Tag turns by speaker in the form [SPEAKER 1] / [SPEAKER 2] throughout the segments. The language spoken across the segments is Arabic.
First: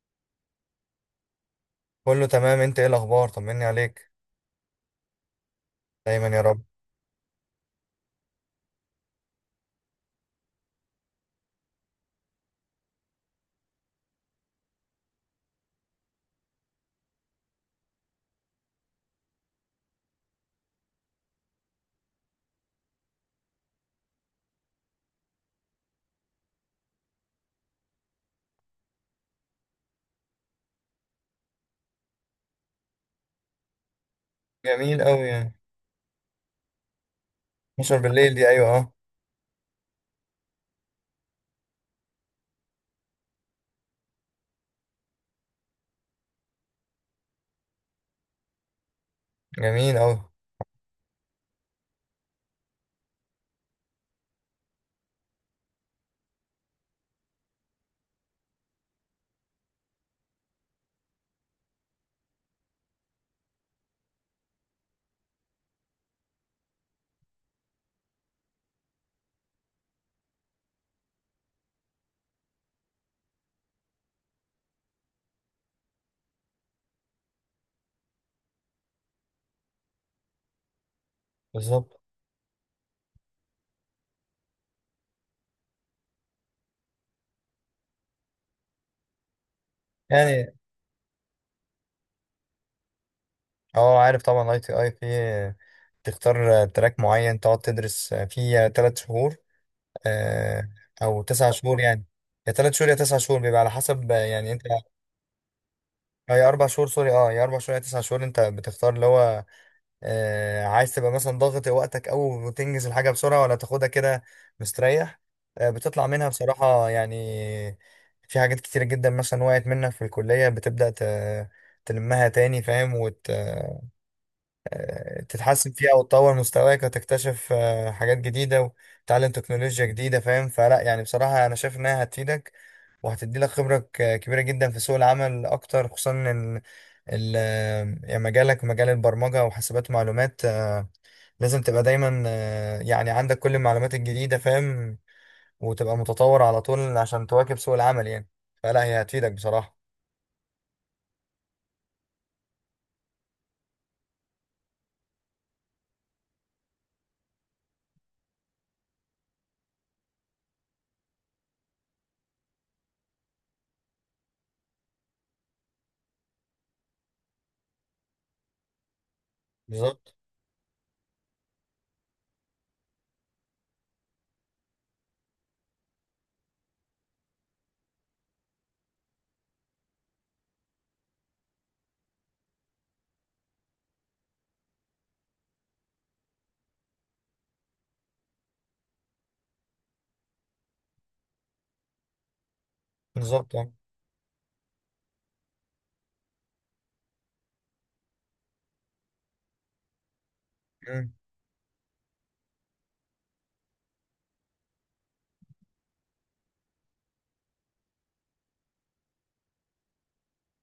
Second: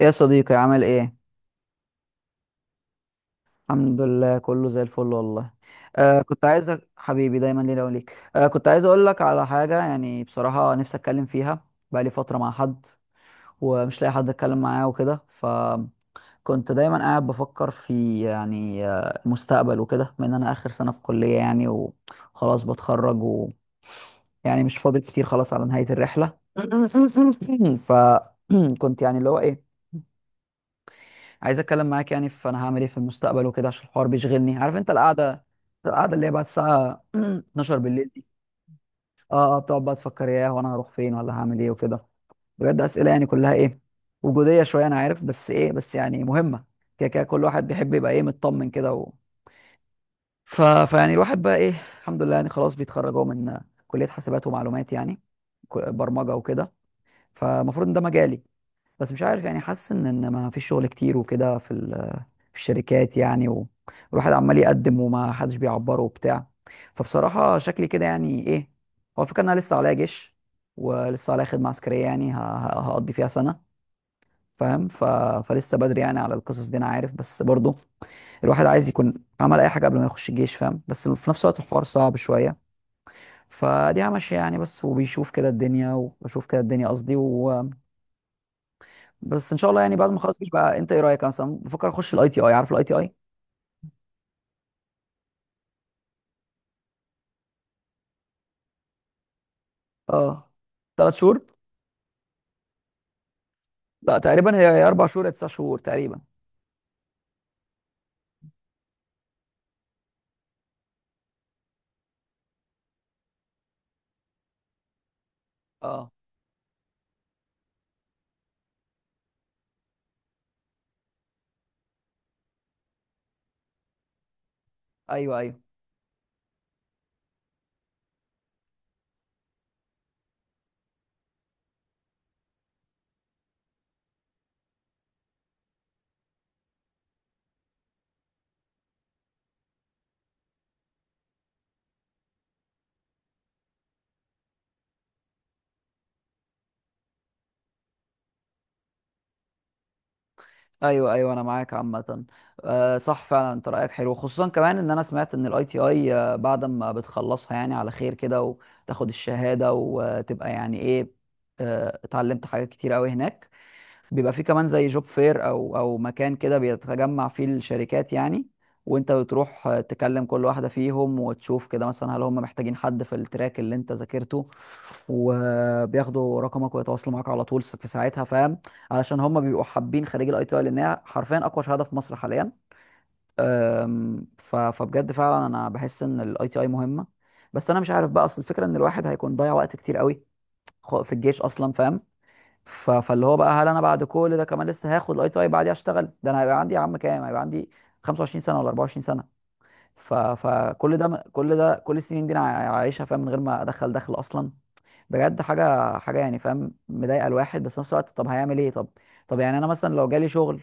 [SPEAKER 1] ايه يا صديقي عامل ايه؟
[SPEAKER 2] كله تمام. انت ايه الاخبار؟ طمني
[SPEAKER 1] الحمد
[SPEAKER 2] عليك.
[SPEAKER 1] لله، كله زي الفل والله. آه،
[SPEAKER 2] دايما يا
[SPEAKER 1] كنت
[SPEAKER 2] رب.
[SPEAKER 1] عايزك حبيبي، دايما لينا وليك. آه، كنت عايز اقول لك على حاجه يعني، بصراحه نفسي اتكلم فيها. بقالي فتره مع حد ومش لاقي حد اتكلم معاه وكده. فكنت دايما قاعد بفكر في يعني المستقبل وكده، بما ان انا اخر سنه في كليه يعني وخلاص بتخرج و... يعني مش فاضل كتير، خلاص على نهايه الرحله. فكنت يعني اللي هو ايه، عايز اتكلم معاك يعني في انا هعمل ايه في المستقبل وكده، عشان الحوار بيشغلني. عارف انت
[SPEAKER 2] جميل قوي
[SPEAKER 1] القعده
[SPEAKER 2] يعني.
[SPEAKER 1] القعده اللي هي بعد الساعه 12
[SPEAKER 2] 12
[SPEAKER 1] بالليل دي،
[SPEAKER 2] بالليل دي، ايوه اه.
[SPEAKER 1] اه اه، بتقعد بقى تفكر، ياه وانا هروح فين ولا هعمل ايه وكده. بجد اسئله يعني كلها ايه، وجوديه شويه، انا عارف، بس ايه بس يعني مهمه. كده كده كل واحد بيحب يبقى ايه، مطمن كده و...
[SPEAKER 2] جميل قوي.
[SPEAKER 1] فيعني الواحد بقى ايه، الحمد لله يعني، خلاص بيتخرج اهو من كليه حاسبات ومعلومات يعني، برمجه وكده. فالمفروض ان ده مجالي، بس مش عارف يعني، حاسس ان ما فيش شغل كتير وكده، في الشركات يعني والواحد عمال يقدم وما حدش بيعبره وبتاع. فبصراحة شكلي كده يعني ايه، هو الفكرة ان انا لسه عليا جيش، ولسه عليا خدمة عسكرية يعني هقضي فيها سنة، فاهم. فلسه بدري يعني على القصص دي انا عارف، بس برضو الواحد عايز يكون عمل اي حاجة قبل ما يخش الجيش، فاهم، بس في نفس الوقت الحوار
[SPEAKER 2] بالظبط
[SPEAKER 1] صعب شوية. فدي ماشية يعني بس، وبيشوف كده الدنيا وبشوف كده الدنيا قصدي و... بس ان شاء الله يعني بعد ما اخلص الجيش
[SPEAKER 2] يعني.
[SPEAKER 1] بقى، انت ايه رأيك؟ أنا مثلا بفكر اخش الاي تي اي، عارف الاي تي اي.
[SPEAKER 2] اه، عارف طبعا اي تي اي، في تختار تراك معين تقعد تدرس فيه 3 شهور،
[SPEAKER 1] اه،
[SPEAKER 2] آه،
[SPEAKER 1] ثلاث
[SPEAKER 2] او
[SPEAKER 1] شهور.
[SPEAKER 2] 9 شهور يعني. يا 3 شهور يا 9 شهور، بيبقى على حسب
[SPEAKER 1] لا،
[SPEAKER 2] يعني
[SPEAKER 1] تقريبا
[SPEAKER 2] انت.
[SPEAKER 1] هي اربع شهور يا تسع شهور تقريبا.
[SPEAKER 2] اه، يا 4 شهور، سوري يا 4 شهور يا 9 شهور. انت بتختار اللي هو عايز تبقى مثلا ضاغط وقتك أوي وتنجز الحاجة بسرعة، ولا تاخدها كده مستريح. بتطلع
[SPEAKER 1] اه،
[SPEAKER 2] منها بصراحة يعني في حاجات كتيرة جدا، مثلا وقعت منك في الكلية، بتبدأ تلمها تاني فاهم،
[SPEAKER 1] ايوه ايوه
[SPEAKER 2] وتتحسن فيها وتطور مستواك وتكتشف حاجات جديدة، وتتعلم تكنولوجيا جديدة فاهم. فلا يعني بصراحة أنا شايف إنها هتفيدك، وهتدي لك خبرة كبيرة جدا في سوق العمل أكتر، خصوصا إن ال- يعني مجالك مجال البرمجة وحاسبات معلومات، لازم تبقى دايما يعني عندك كل المعلومات الجديدة فاهم، وتبقى متطور على طول عشان تواكب سوق العمل يعني. فلا هي هتفيدك بصراحة.
[SPEAKER 1] ايوه ايوه، انا معاك عامه. آه صح فعلا، انت رايك حلو، خصوصا كمان ان انا سمعت ان الاي تي اي بعد ما بتخلصها يعني على خير كده، وتاخد الشهاده، وتبقى يعني ايه، اتعلمت حاجات كتير قوي هناك. بيبقى فيه كمان زي جوب فير او مكان كده بيتجمع فيه الشركات يعني، وانت بتروح
[SPEAKER 2] بالظبط
[SPEAKER 1] تكلم كل واحده فيهم، وتشوف كده مثلا هل هم محتاجين حد في التراك اللي انت ذاكرته، وبياخدوا رقمك ويتواصلوا معاك على طول في ساعتها، فاهم، علشان هم بيبقوا حابين خريج الاي تي اي، لانها حرفيا اقوى شهاده في مصر حاليا. فبجد فعلا انا بحس ان الاي تي اي مهمه. بس انا مش عارف بقى، اصل الفكره ان الواحد هيكون ضيع وقت كتير قوي في الجيش اصلا، فاهم. فاللي هو بقى،
[SPEAKER 2] بالظبط.
[SPEAKER 1] هل
[SPEAKER 2] آه.
[SPEAKER 1] انا بعد كل ده كمان لسه هاخد الاي تي اي بعديها اشتغل؟ ده انا هيبقى عندي يا عم كام، هيبقى عندي 25 سنه ولا 24 سنه. فكل
[SPEAKER 2] مم.
[SPEAKER 1] ده، كل السنين دي انا عايشها، فاهم، من غير ما دخل اصلا بجد حاجه حاجه يعني، فاهم، مضايقه الواحد، بس في نفس الوقت طب هيعمل ايه؟ طب يعني انا مثلا لو جالي شغل،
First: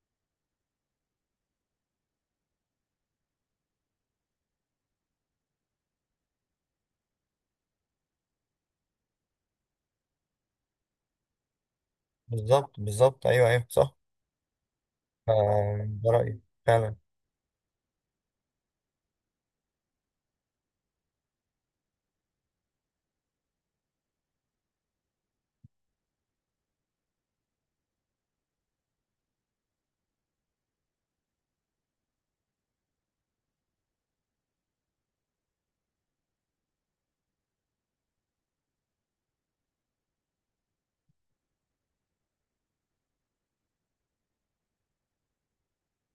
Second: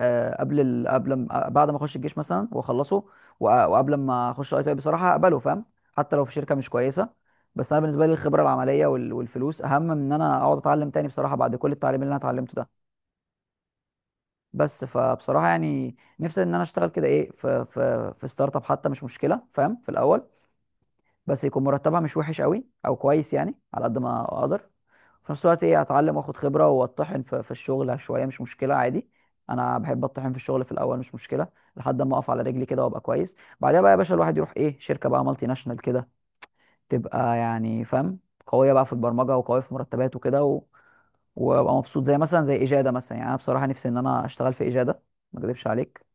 [SPEAKER 1] آه، قبل ال... قبل ما... آه، بعد ما اخش الجيش مثلا واخلصه، وقبل ما اخش اي تي اي، بصراحه اقبله، فاهم، حتى لو في شركه مش كويسه. بس انا بالنسبه لي الخبره العمليه والفلوس اهم من ان انا اقعد اتعلم تاني بصراحه، بعد كل التعليم اللي انا اتعلمته ده.
[SPEAKER 2] بالظبط بالظبط أيوه أيوه صح.
[SPEAKER 1] بس فبصراحه يعني،
[SPEAKER 2] ده رأيي
[SPEAKER 1] نفسي ان انا اشتغل
[SPEAKER 2] فعلا.
[SPEAKER 1] كده ايه، في في ستارت اب حتى مش مشكله، فاهم، في الاول. بس يكون مرتبها مش وحش قوي او كويس يعني، على قد ما اقدر، في نفس الوقت ايه، اتعلم واخد خبره واتطحن في، في الشغل شويه، مش مشكله عادي. انا بحب اتطحن في الشغل في الاول، مش مشكله، لحد ما اقف على رجلي كده وابقى كويس. بعدها بقى يا باشا الواحد يروح ايه، شركه بقى مالتي ناشونال كده، تبقى يعني فاهم، قويه بقى في البرمجه وقويه في مرتبات وكده و... وابقى مبسوط، زي مثلا زي اجاده مثلا، يعني انا بصراحه نفسي ان انا اشتغل في اجاده، ما اكذبش عليك.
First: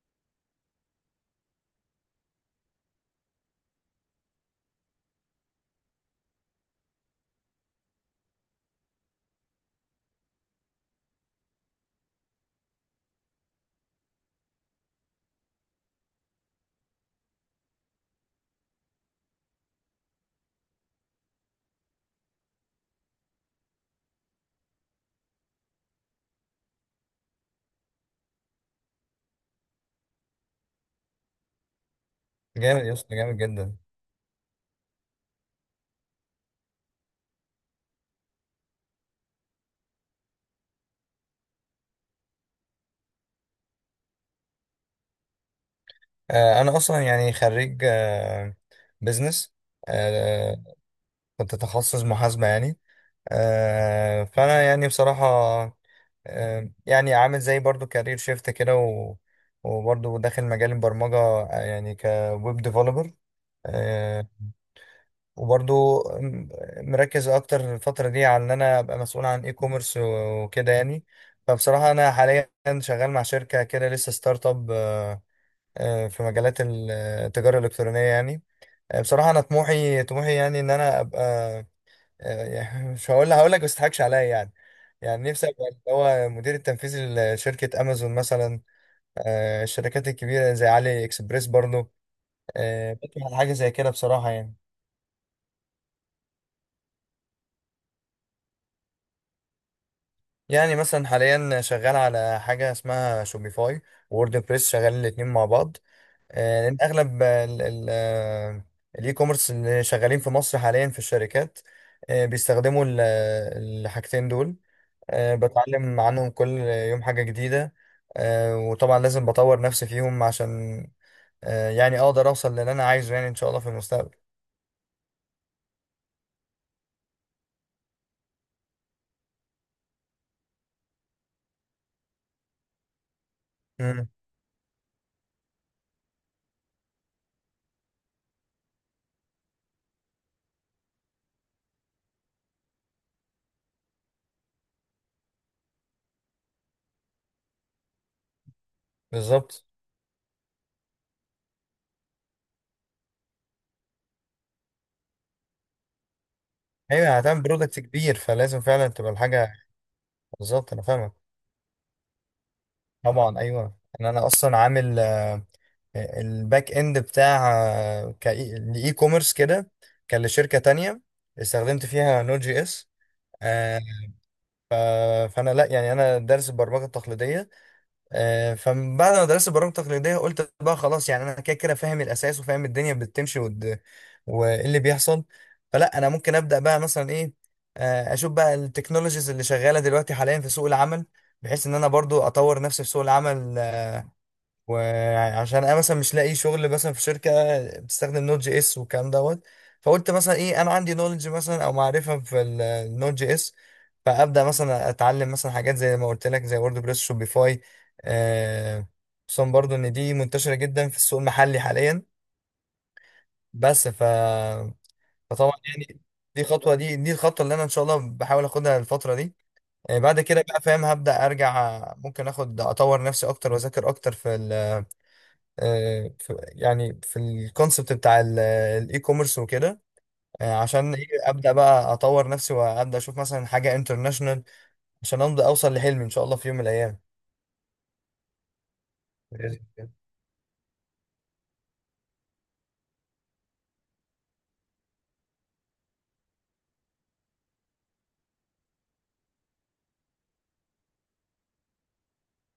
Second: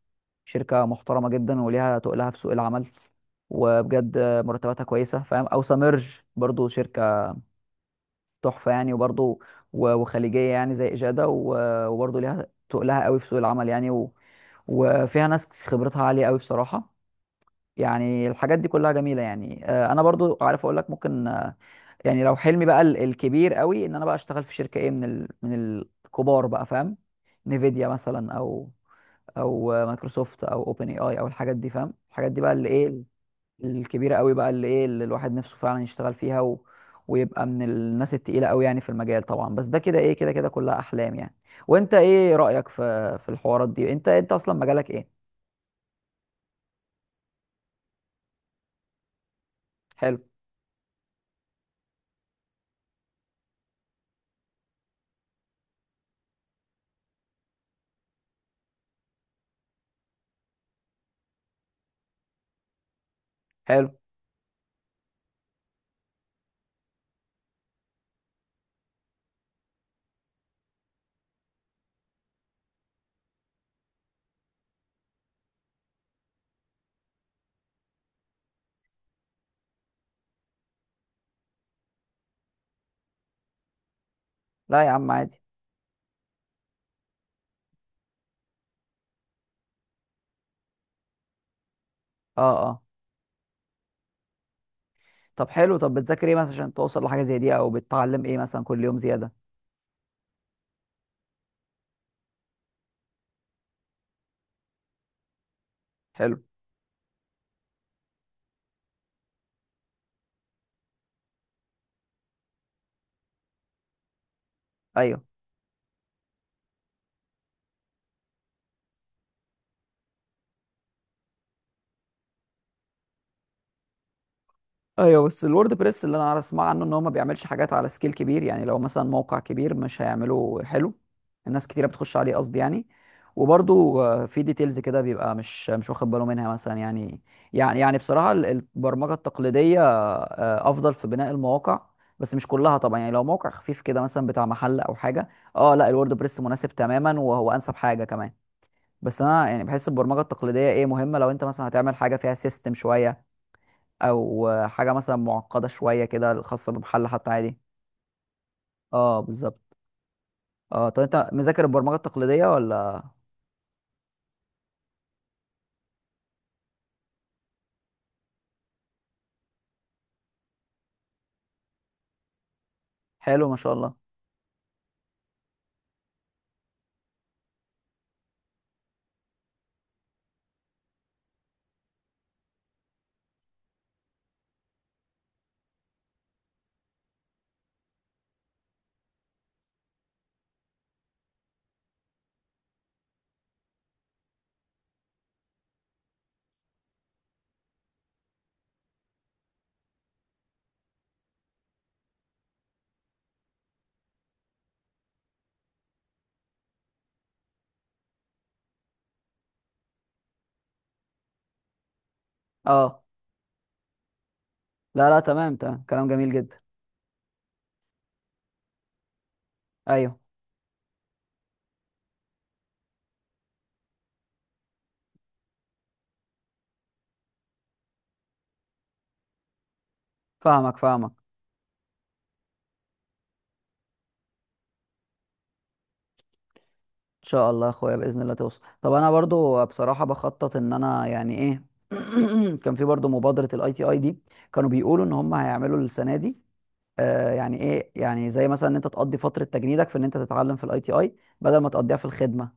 [SPEAKER 1] شركه محترمه جدا وليها تقلها في سوق العمل، وبجد مرتباتها كويسه، فاهم. او سامرج، برضو شركه تحفه يعني، وبرضو وخليجيه يعني زي اجاده، وبرضو ليها تقلها قوي في سوق العمل يعني و... وفيها ناس خبرتها عاليه قوي بصراحه. يعني الحاجات دي كلها جميله يعني. انا برضو عارف اقول لك، ممكن يعني لو حلمي بقى الكبير قوي، ان انا بقى اشتغل في شركه ايه، من من الكبار بقى، فاهم، نيفيديا مثلا، او مايكروسوفت، او اوبن اي اي، او الحاجات دي، فاهم، الحاجات دي بقى اللي
[SPEAKER 2] جامد يا
[SPEAKER 1] ايه،
[SPEAKER 2] اسطى، جامد جدا.
[SPEAKER 1] الكبيره قوي، بقى اللي ايه، اللي الواحد نفسه فعلا يشتغل فيها و... ويبقى من الناس التقيله قوي يعني في المجال طبعا. بس ده كده ايه، كده كده كلها احلام يعني. وانت ايه رايك في الحوارات دي؟ انت اصلا مجالك ايه؟
[SPEAKER 2] أنا أصلا يعني خريج بزنس،
[SPEAKER 1] حلو.
[SPEAKER 2] كنت تخصص محاسبة يعني. فانا يعني بصراحه يعني عامل زي برضو كارير شيفت كده، و... وبرضو داخل مجال البرمجه يعني كويب ديفلوبر،
[SPEAKER 1] حلو.
[SPEAKER 2] وبرضو مركز اكتر الفتره دي على ان انا ابقى مسؤول عن اي كوميرس وكده يعني. فبصراحه انا حاليا شغال مع شركه كده لسه ستارت اب، في مجالات التجاره الالكترونيه يعني. بصراحه انا طموحي طموحي يعني ان انا ابقى، يعني مش هقول، هقول لك بس تضحكش عليا يعني.
[SPEAKER 1] لا يا عم
[SPEAKER 2] يعني
[SPEAKER 1] عادي.
[SPEAKER 2] نفسي ابقى اللي هو مدير التنفيذي لشركة امازون مثلا، الشركات الكبيرة زي علي اكسبريس برضو.
[SPEAKER 1] اه اه.
[SPEAKER 2] بطمح على حاجة زي كده بصراحة يعني.
[SPEAKER 1] طب حلو، طب بتذاكر ايه مثلا عشان توصل لحاجه زي دي؟ او بتتعلم ايه مثلا كل يوم زياده؟
[SPEAKER 2] يعني مثلا حاليا شغال على حاجة اسمها شوبيفاي، وورد بريس، شغالين الاتنين مع بعض.
[SPEAKER 1] حلو.
[SPEAKER 2] لأن أغلب الإي كوميرس اللي شغالين في مصر حاليا في الشركات، بيستخدموا الحاجتين دول.
[SPEAKER 1] ايوه
[SPEAKER 2] بتعلم عنهم كل يوم حاجة جديدة، وطبعا لازم بطور نفسي فيهم عشان يعني اقدر اوصل للي انا عايزه، يعني ان شاء الله في المستقبل.
[SPEAKER 1] ايوه، بس الورد بريس اللي انا عارف اسمع عنه ان هو ما بيعملش حاجات على سكيل كبير يعني، لو مثلا موقع كبير مش هيعمله حلو، الناس كتيره بتخش عليه قصدي يعني. وبرضو
[SPEAKER 2] امم.
[SPEAKER 1] في ديتيلز كده بيبقى مش واخد باله منها مثلا يعني. يعني بصراحه البرمجه التقليديه افضل في بناء المواقع، بس مش كلها طبعا يعني. لو موقع خفيف كده مثلا بتاع محل او حاجه، اه لا، الورد بريس مناسب تماما، وهو انسب حاجه كمان. بس انا يعني
[SPEAKER 2] بالظبط.
[SPEAKER 1] بحس البرمجه التقليديه ايه، مهمه لو انت مثلا هتعمل حاجه فيها سيستم شويه، او حاجه مثلا معقده شويه كده، خاصه
[SPEAKER 2] ايوه
[SPEAKER 1] بمحل
[SPEAKER 2] يعني
[SPEAKER 1] حتى،
[SPEAKER 2] هتعمل
[SPEAKER 1] عادي.
[SPEAKER 2] برودكت كبير، فلازم فعلا تبقى
[SPEAKER 1] اه
[SPEAKER 2] الحاجة.
[SPEAKER 1] بالظبط.
[SPEAKER 2] بالظبط، انا
[SPEAKER 1] اه، طب
[SPEAKER 2] فاهمك.
[SPEAKER 1] انت مذاكر البرمجه التقليديه ولا؟
[SPEAKER 2] طبعا ايوه، ان انا اصلا عامل الباك اند بتاع لاي كوميرس كده، كان لشركة تانية استخدمت فيها نود جي اس.
[SPEAKER 1] حلو، ما شاء
[SPEAKER 2] آه،
[SPEAKER 1] الله.
[SPEAKER 2] فانا لا يعني انا دارس البرمجة التقليدية. فبعد ما درست برامج تقليدية، قلت بقى خلاص، يعني أنا كده كده فاهم الأساس وفاهم الدنيا بتمشي، وإيه اللي بيحصل. فلا أنا ممكن أبدأ بقى مثلا إيه، أشوف بقى التكنولوجيز اللي شغالة دلوقتي حاليا في سوق العمل، بحيث إن أنا برضو أطور نفسي في سوق العمل. وعشان انا مثلا مش لاقي شغل مثلا في شركه بتستخدم نوت جي اس والكلام دوت، فقلت مثلا ايه، انا عندي نولج مثلا او معرفه في النوت جي اس، فابدا مثلا اتعلم مثلا حاجات زي ما قلت لك زي وورد بريس شوبيفاي، آه، خصوصا برضو ان دي منتشره جدا في السوق المحلي حاليا.
[SPEAKER 1] اه،
[SPEAKER 2] بس ف
[SPEAKER 1] لا لا،
[SPEAKER 2] فطبعا
[SPEAKER 1] تمام تمام،
[SPEAKER 2] يعني
[SPEAKER 1] كلام جميل
[SPEAKER 2] دي
[SPEAKER 1] جدا.
[SPEAKER 2] خطوه دي دي الخطوه اللي انا ان شاء الله بحاول اخدها الفتره دي.
[SPEAKER 1] ايوه،
[SPEAKER 2] بعد كده بقى فاهم هبدا ارجع، ممكن اخد اطور نفسي اكتر واذاكر اكتر يعني في الكونسبت بتاع الاي كوميرس وكده.
[SPEAKER 1] فاهمك
[SPEAKER 2] عشان ايه
[SPEAKER 1] فاهمك.
[SPEAKER 2] ابدا بقى اطور نفسي، وابدا اشوف مثلا حاجه انترناشونال عشان امضي اوصل لحلمي ان شاء الله في يوم من الايام
[SPEAKER 1] ان شاء الله يا اخويا، باذن الله توصل. طب انا برضو
[SPEAKER 2] بإذن الله.
[SPEAKER 1] بصراحه بخطط ان انا يعني ايه، كان في برضو مبادره الاي تي اي دي، كانوا بيقولوا ان هم هيعملوا السنه دي يعني ايه، يعني زي مثلا ان انت تقضي فتره تجنيدك في ان انت تتعلم في الاي تي اي، بدل ما تقضيها في الخدمه،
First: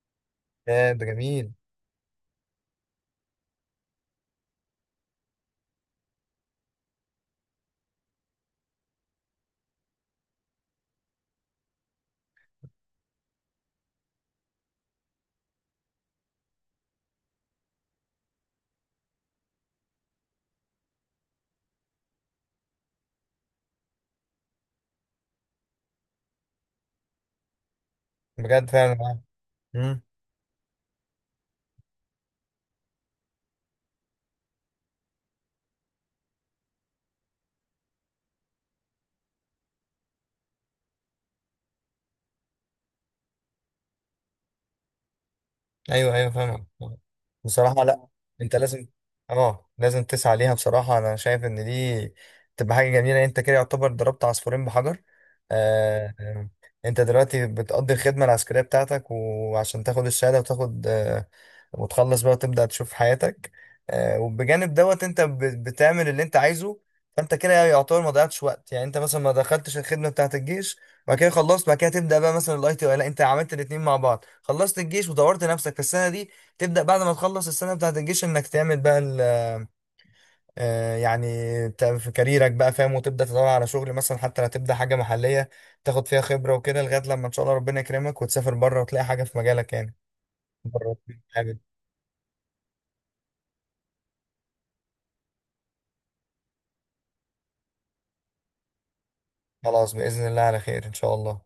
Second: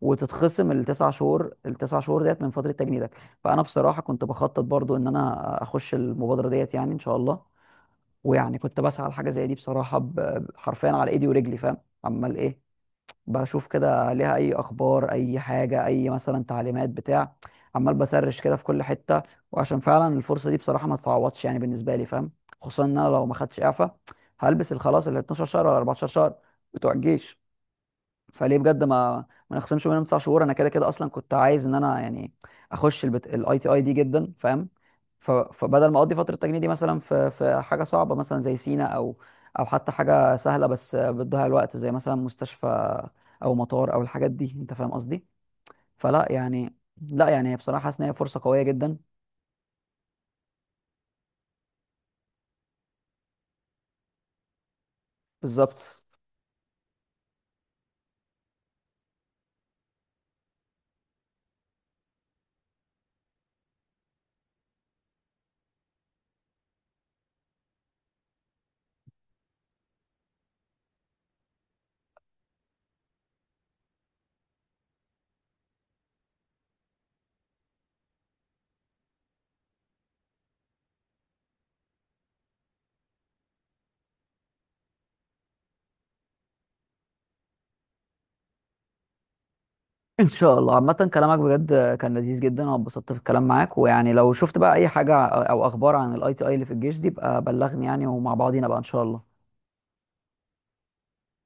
[SPEAKER 1] وتتخصم
[SPEAKER 2] ده
[SPEAKER 1] التسع
[SPEAKER 2] جميل.
[SPEAKER 1] شهور، ديت من فتره تجنيدك. فانا بصراحه كنت بخطط برضو ان انا اخش المبادره ديت يعني ان شاء الله، ويعني كنت بسعى لحاجه زي دي بصراحه، حرفيا على ايدي ورجلي، فاهم، عمال ايه، بشوف كده عليها اي اخبار، اي حاجه، اي مثلا تعليمات بتاع، عمال بسرش كده في كل حته. وعشان فعلا الفرصه دي بصراحه ما تتعوضش يعني بالنسبه لي، فاهم، خصوصا ان انا لو ما خدتش اعفاء هلبس الخلاص ال 12 شهر ولا 14 شهر بتوع الجيش، فليه
[SPEAKER 2] بجد
[SPEAKER 1] بجد
[SPEAKER 2] فعلا.
[SPEAKER 1] ما نخصمش منهم تسع شهور؟ انا كده كده اصلا كنت عايز ان انا يعني اخش الاي تي اي دي جدا، فاهم. فبدل ما اقضي فتره التجنيد دي مثلا في حاجه صعبه مثلا زي سينا، او او حتى حاجه سهله بس بتضيع الوقت زي مثلا مستشفى او مطار او الحاجات دي، انت فاهم قصدي.
[SPEAKER 2] ايوه ايوه
[SPEAKER 1] فلا
[SPEAKER 2] فاهمك.
[SPEAKER 1] يعني، لا يعني هي بصراحه
[SPEAKER 2] بصراحه
[SPEAKER 1] حاسس
[SPEAKER 2] لا،
[SPEAKER 1] ان هي فرصه
[SPEAKER 2] انت
[SPEAKER 1] قويه
[SPEAKER 2] لازم،
[SPEAKER 1] جدا.
[SPEAKER 2] اه لازم تسعى ليها. بصراحه انا شايف ان دي تبقى حاجه جميله، انت كده يعتبر ضربت عصفورين بحجر.
[SPEAKER 1] بالظبط.
[SPEAKER 2] آه آه، انت دلوقتي بتقضي الخدمه العسكريه بتاعتك، وعشان تاخد الشهاده وتاخد وتخلص بقى وتبدا تشوف حياتك، وبجانب دوت انت بتعمل اللي انت عايزه. فانت كده يعتبر ما ضيعتش وقت، يعني انت مثلا ما دخلتش الخدمه بتاعت الجيش بعد كده خلصت، بعد كده تبدا بقى مثلا الاي تي، لا انت عملت الاثنين مع بعض، خلصت الجيش وطورت نفسك في السنه دي. تبدا بعد ما تخلص السنه بتاعت الجيش انك تعمل بقى يعني في كاريرك بقى فاهم، وتبدا تدور على شغل مثلا حتى لو تبدا حاجه محليه تاخد فيها خبره وكده، لغايه لما ان شاء الله ربنا يكرمك وتسافر بره وتلاقي حاجه في مجالك يعني.
[SPEAKER 1] ان شاء الله،
[SPEAKER 2] بره.
[SPEAKER 1] عامه كلامك
[SPEAKER 2] حابب.
[SPEAKER 1] بجد كان لذيذ جدا، انا اتبسطت في الكلام معاك، ويعني لو شفت بقى اي حاجه او اخبار عن الاي تي اي اللي في الجيش دي بقى بلغني يعني، ومع بعضينا بقى ان شاء الله.
[SPEAKER 2] خلاص باذن الله على خير، ان شاء الله.